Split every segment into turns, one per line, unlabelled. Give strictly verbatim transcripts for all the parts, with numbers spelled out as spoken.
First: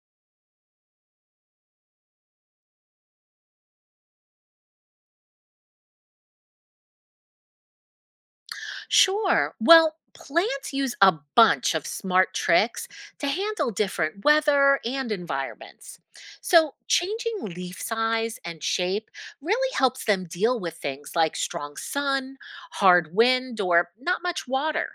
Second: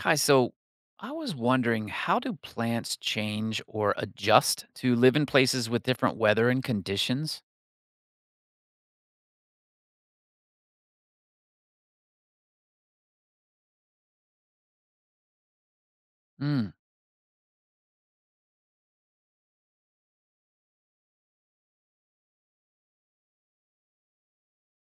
Hi, so I was wondering, how do plants change or adjust to live in places with different weather and conditions?
Sure. Well, plants use a bunch of smart tricks to handle different weather and environments.
Mm,
So, changing leaf size and shape really helps them deal with things like strong sun, hard wind, or not much water.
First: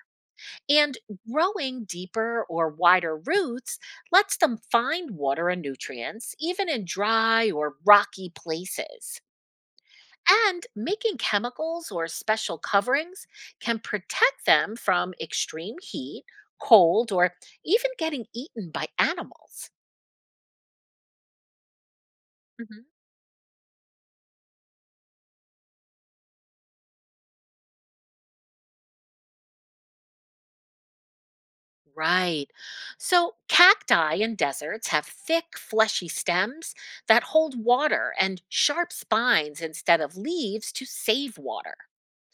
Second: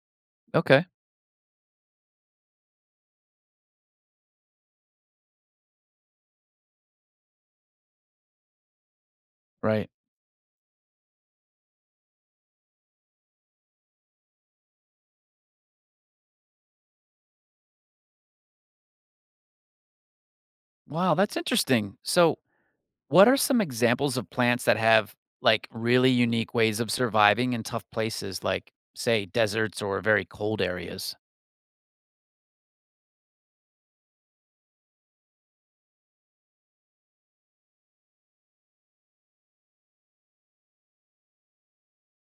okay,
And growing deeper or wider roots lets them find water and nutrients, even in dry or rocky places.
right.
And making chemicals or special coverings can protect them from extreme heat, cold, or even getting eaten by animals.
Wow, that's interesting. So,
hmm
what are some examples of plants that have like really unique ways of surviving in tough places, like, say, deserts or very cold areas?
Right. So, cacti in deserts have thick, fleshy stems that hold water and sharp spines instead of leaves to save water.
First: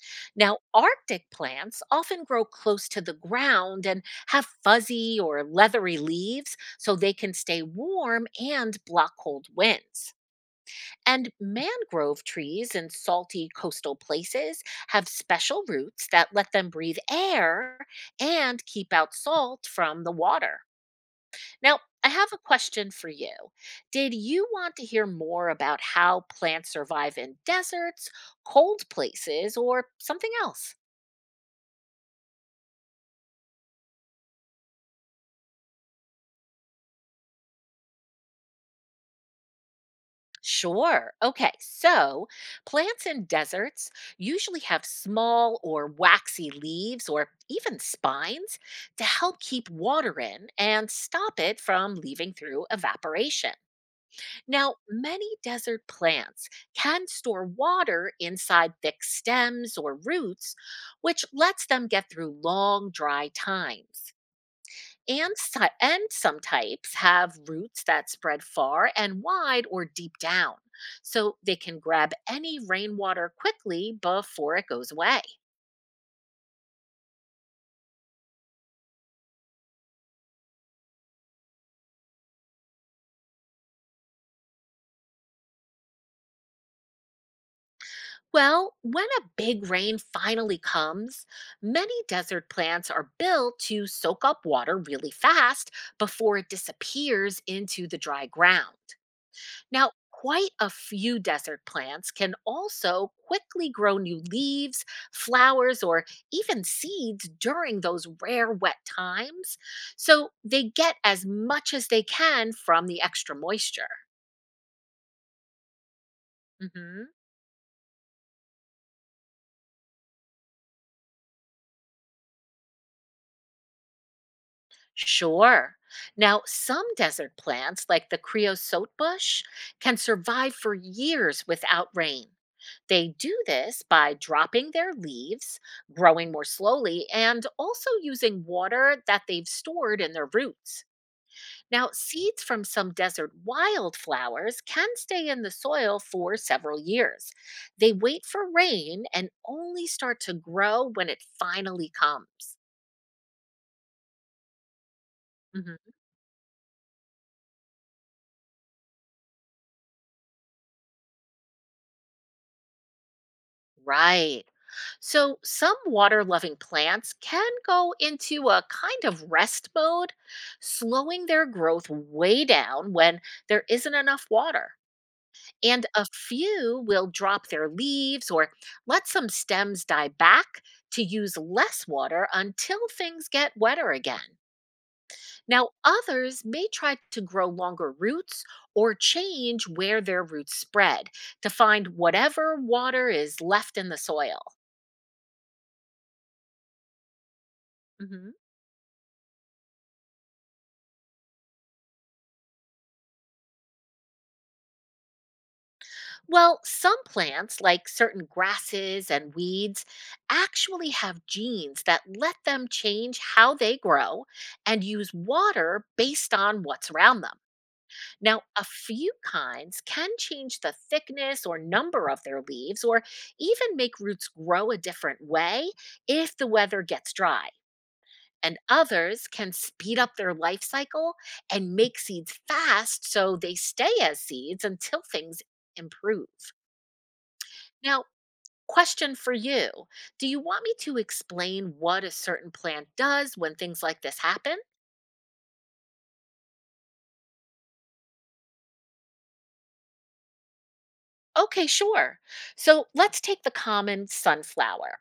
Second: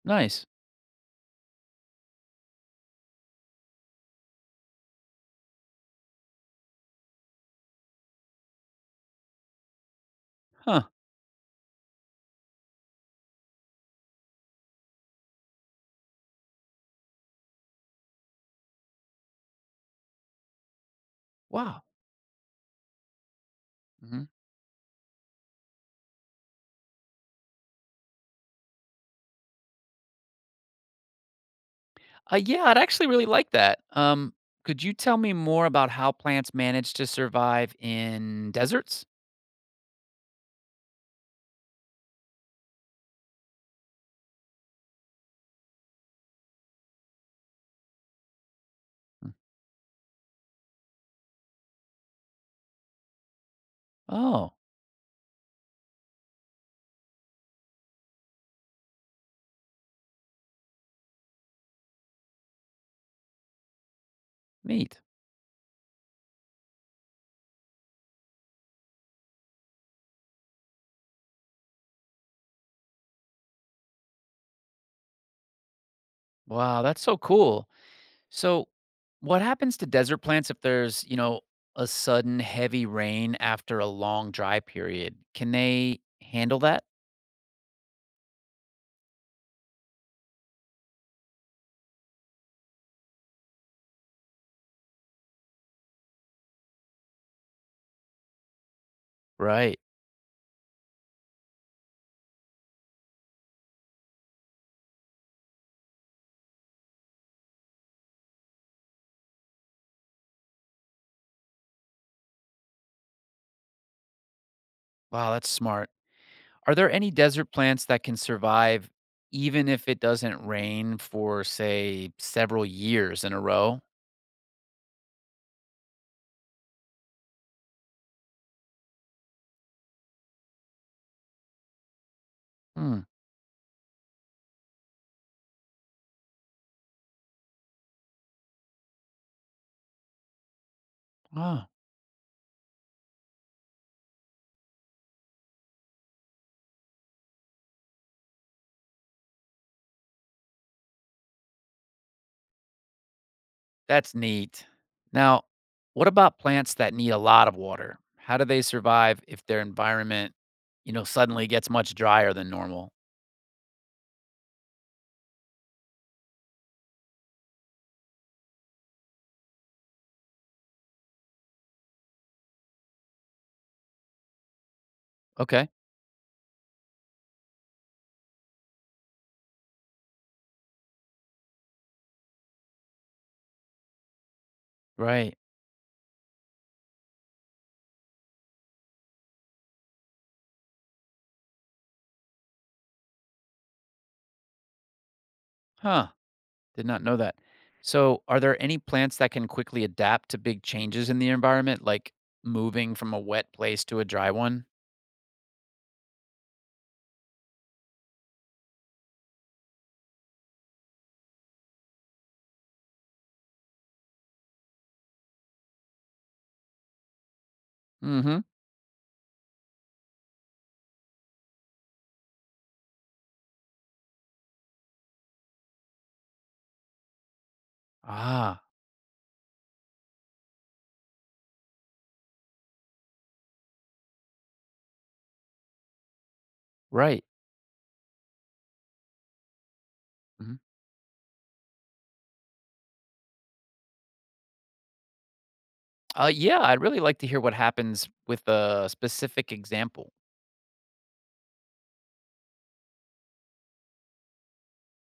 Nice.
Now, Arctic plants often grow close to the ground and have fuzzy or leathery leaves so they can stay warm and block cold winds.
Huh.
And mangrove trees in salty coastal places have special roots that let them breathe air and keep out salt from the water. Now,
Wow.
I have a question for you. Did
hmm
you want to hear more about how plants survive in deserts, cold places, or something else?
Uh, yeah, I'd actually really like that. Um, could you tell me more about how plants manage to survive in deserts?
Sure. Okay. So plants in deserts usually have small or waxy leaves or even spines to help keep water in and stop it from leaving through evaporation.
Oh.
Now, many desert plants can store water inside thick stems or roots, which lets them get through long, dry times.
Neat.
And, si- and some types have roots that spread far and wide or deep down, so they can grab any rainwater quickly before it goes away.
Wow, that's so cool. So, what happens to desert plants if there's, you know, a sudden heavy rain after a long dry period? Can they handle that?
Well, when a big rain finally comes, many desert plants are built to soak up water really fast before it disappears into the dry ground.
Right.
Now, quite a few desert plants can also quickly grow new leaves, flowers, or even seeds during those rare wet times. So they get as much as they can from the extra moisture.
Wow, that's smart. Are there any
Mhm.
desert plants that can survive even if it doesn't rain for, say, several years in a row?
Sure. Now, some desert plants, like the creosote bush, can survive for years without rain.
Hmm.
They do this by dropping their leaves, growing more slowly, and also using water that they've stored in their roots.
Wow.
Now, seeds from some desert wildflowers can stay in the soil for several years. They wait for rain and only start to grow when it finally comes.
That's neat. Now,
Mm-hmm.
what about plants that need a lot of water? How do they survive if their environment, you know, suddenly gets much drier than normal?
Right. So some water loving plants can go into a kind of rest mode, slowing their growth way down when there isn't enough water.
Okay.
And a few will drop their leaves or let some stems die back to use less water until things get wetter again.
Right.
Now, others may try to grow longer roots or change where their roots spread to find whatever water is left in the soil.
Huh. Did not know that. So,
Mhm.
are there any plants that can quickly adapt to big changes in the environment, like moving from a wet place to a dry one?
Well, some plants, like certain grasses and weeds, actually have genes that let them change how they grow and use water based on what's around them.
Mm hmm.
Now, a few kinds can change the thickness or number of their leaves or even make roots grow a different way if the weather gets dry. And
Ah,
others can speed up their life cycle and make seeds fast so they stay as seeds until things improve.
right.
Now, question for you. Do you
Mhm.
want me to explain what a certain plant does when things like this happen?
Uh, yeah, I'd really like to hear what happens with a specific example.
Okay, sure. So let's take the common sunflower.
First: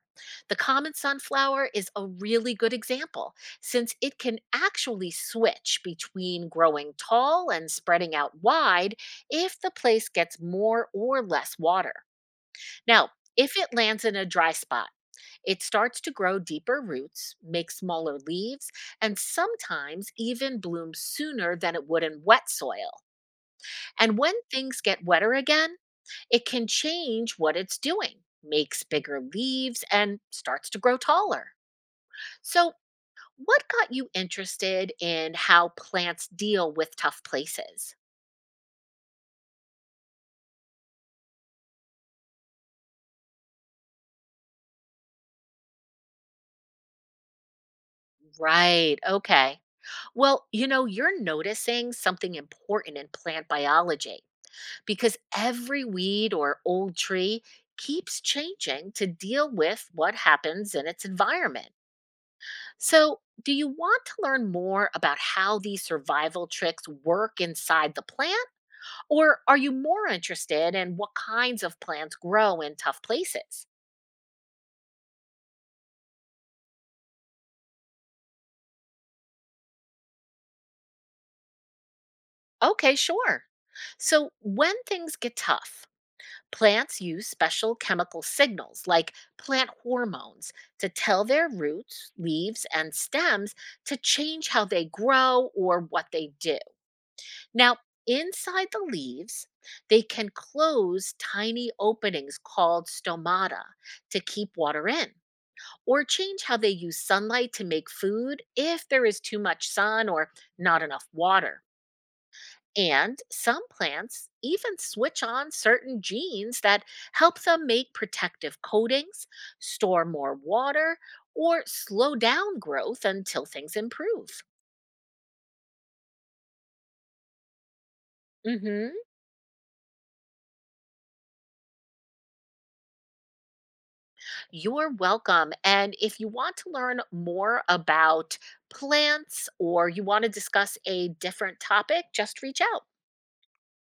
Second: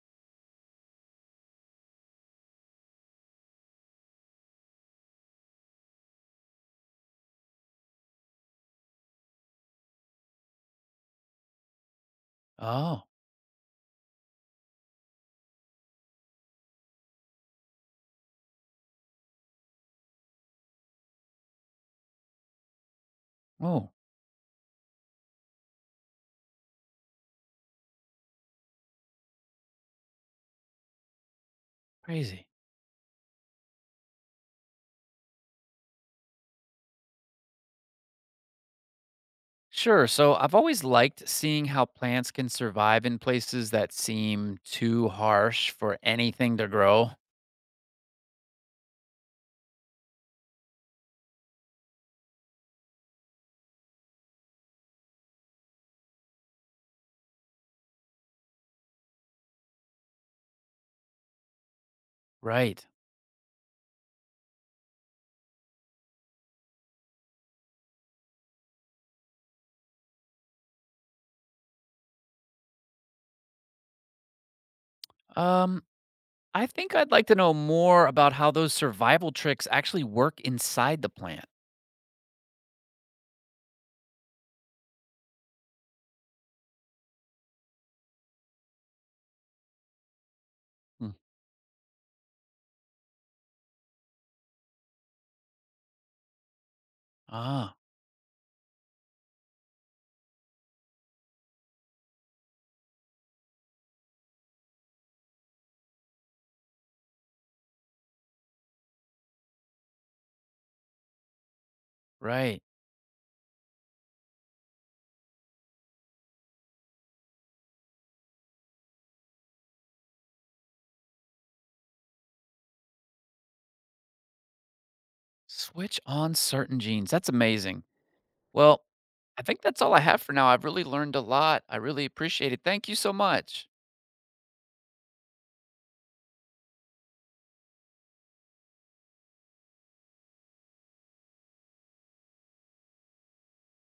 The common sunflower is a really good example since it can actually switch between growing tall and spreading out wide if the place gets more or less water.
Oh,
Now, if it lands in a dry spot, it starts to grow deeper roots, make smaller leaves, and sometimes even blooms sooner than it would in wet soil.
oh,
And when things get wetter again, it can change what it's doing, makes bigger leaves, and starts to grow taller.
crazy.
So, what got you interested in how plants deal with tough places?
Sure. So I've always liked seeing how plants can survive in places that seem too harsh for anything to grow.
Right, okay. Well, you know, you're noticing something important in plant biology, because every weed or old tree keeps changing to deal with what happens in its environment.
Right.
So, do you want to learn more about how these survival tricks work inside the plant? Or are you more interested in what kinds of plants grow in tough places?
Um, I think I'd like to know more about how those survival tricks actually work inside the plant.
Okay, sure. So, when things get tough, plants use special chemical signals like plant hormones to
Hmm.
tell their roots, leaves, and stems to change how they grow or what they do.
Ah,
Now, inside the leaves, they can close tiny openings called stomata to keep water in, or change how they use sunlight to make food if there is too much sun or not enough water.
right.
And some plants even switch on certain genes that help them make protective coatings, store more water, or slow down growth until things improve.
Switch on certain genes. That's amazing. Well,
Mhm.
I think that's all I have for now. I've really learned a lot. I really appreciate it. Thank you so much.
You're welcome. And if you want to learn more about plants or you want to discuss a different topic, just reach out.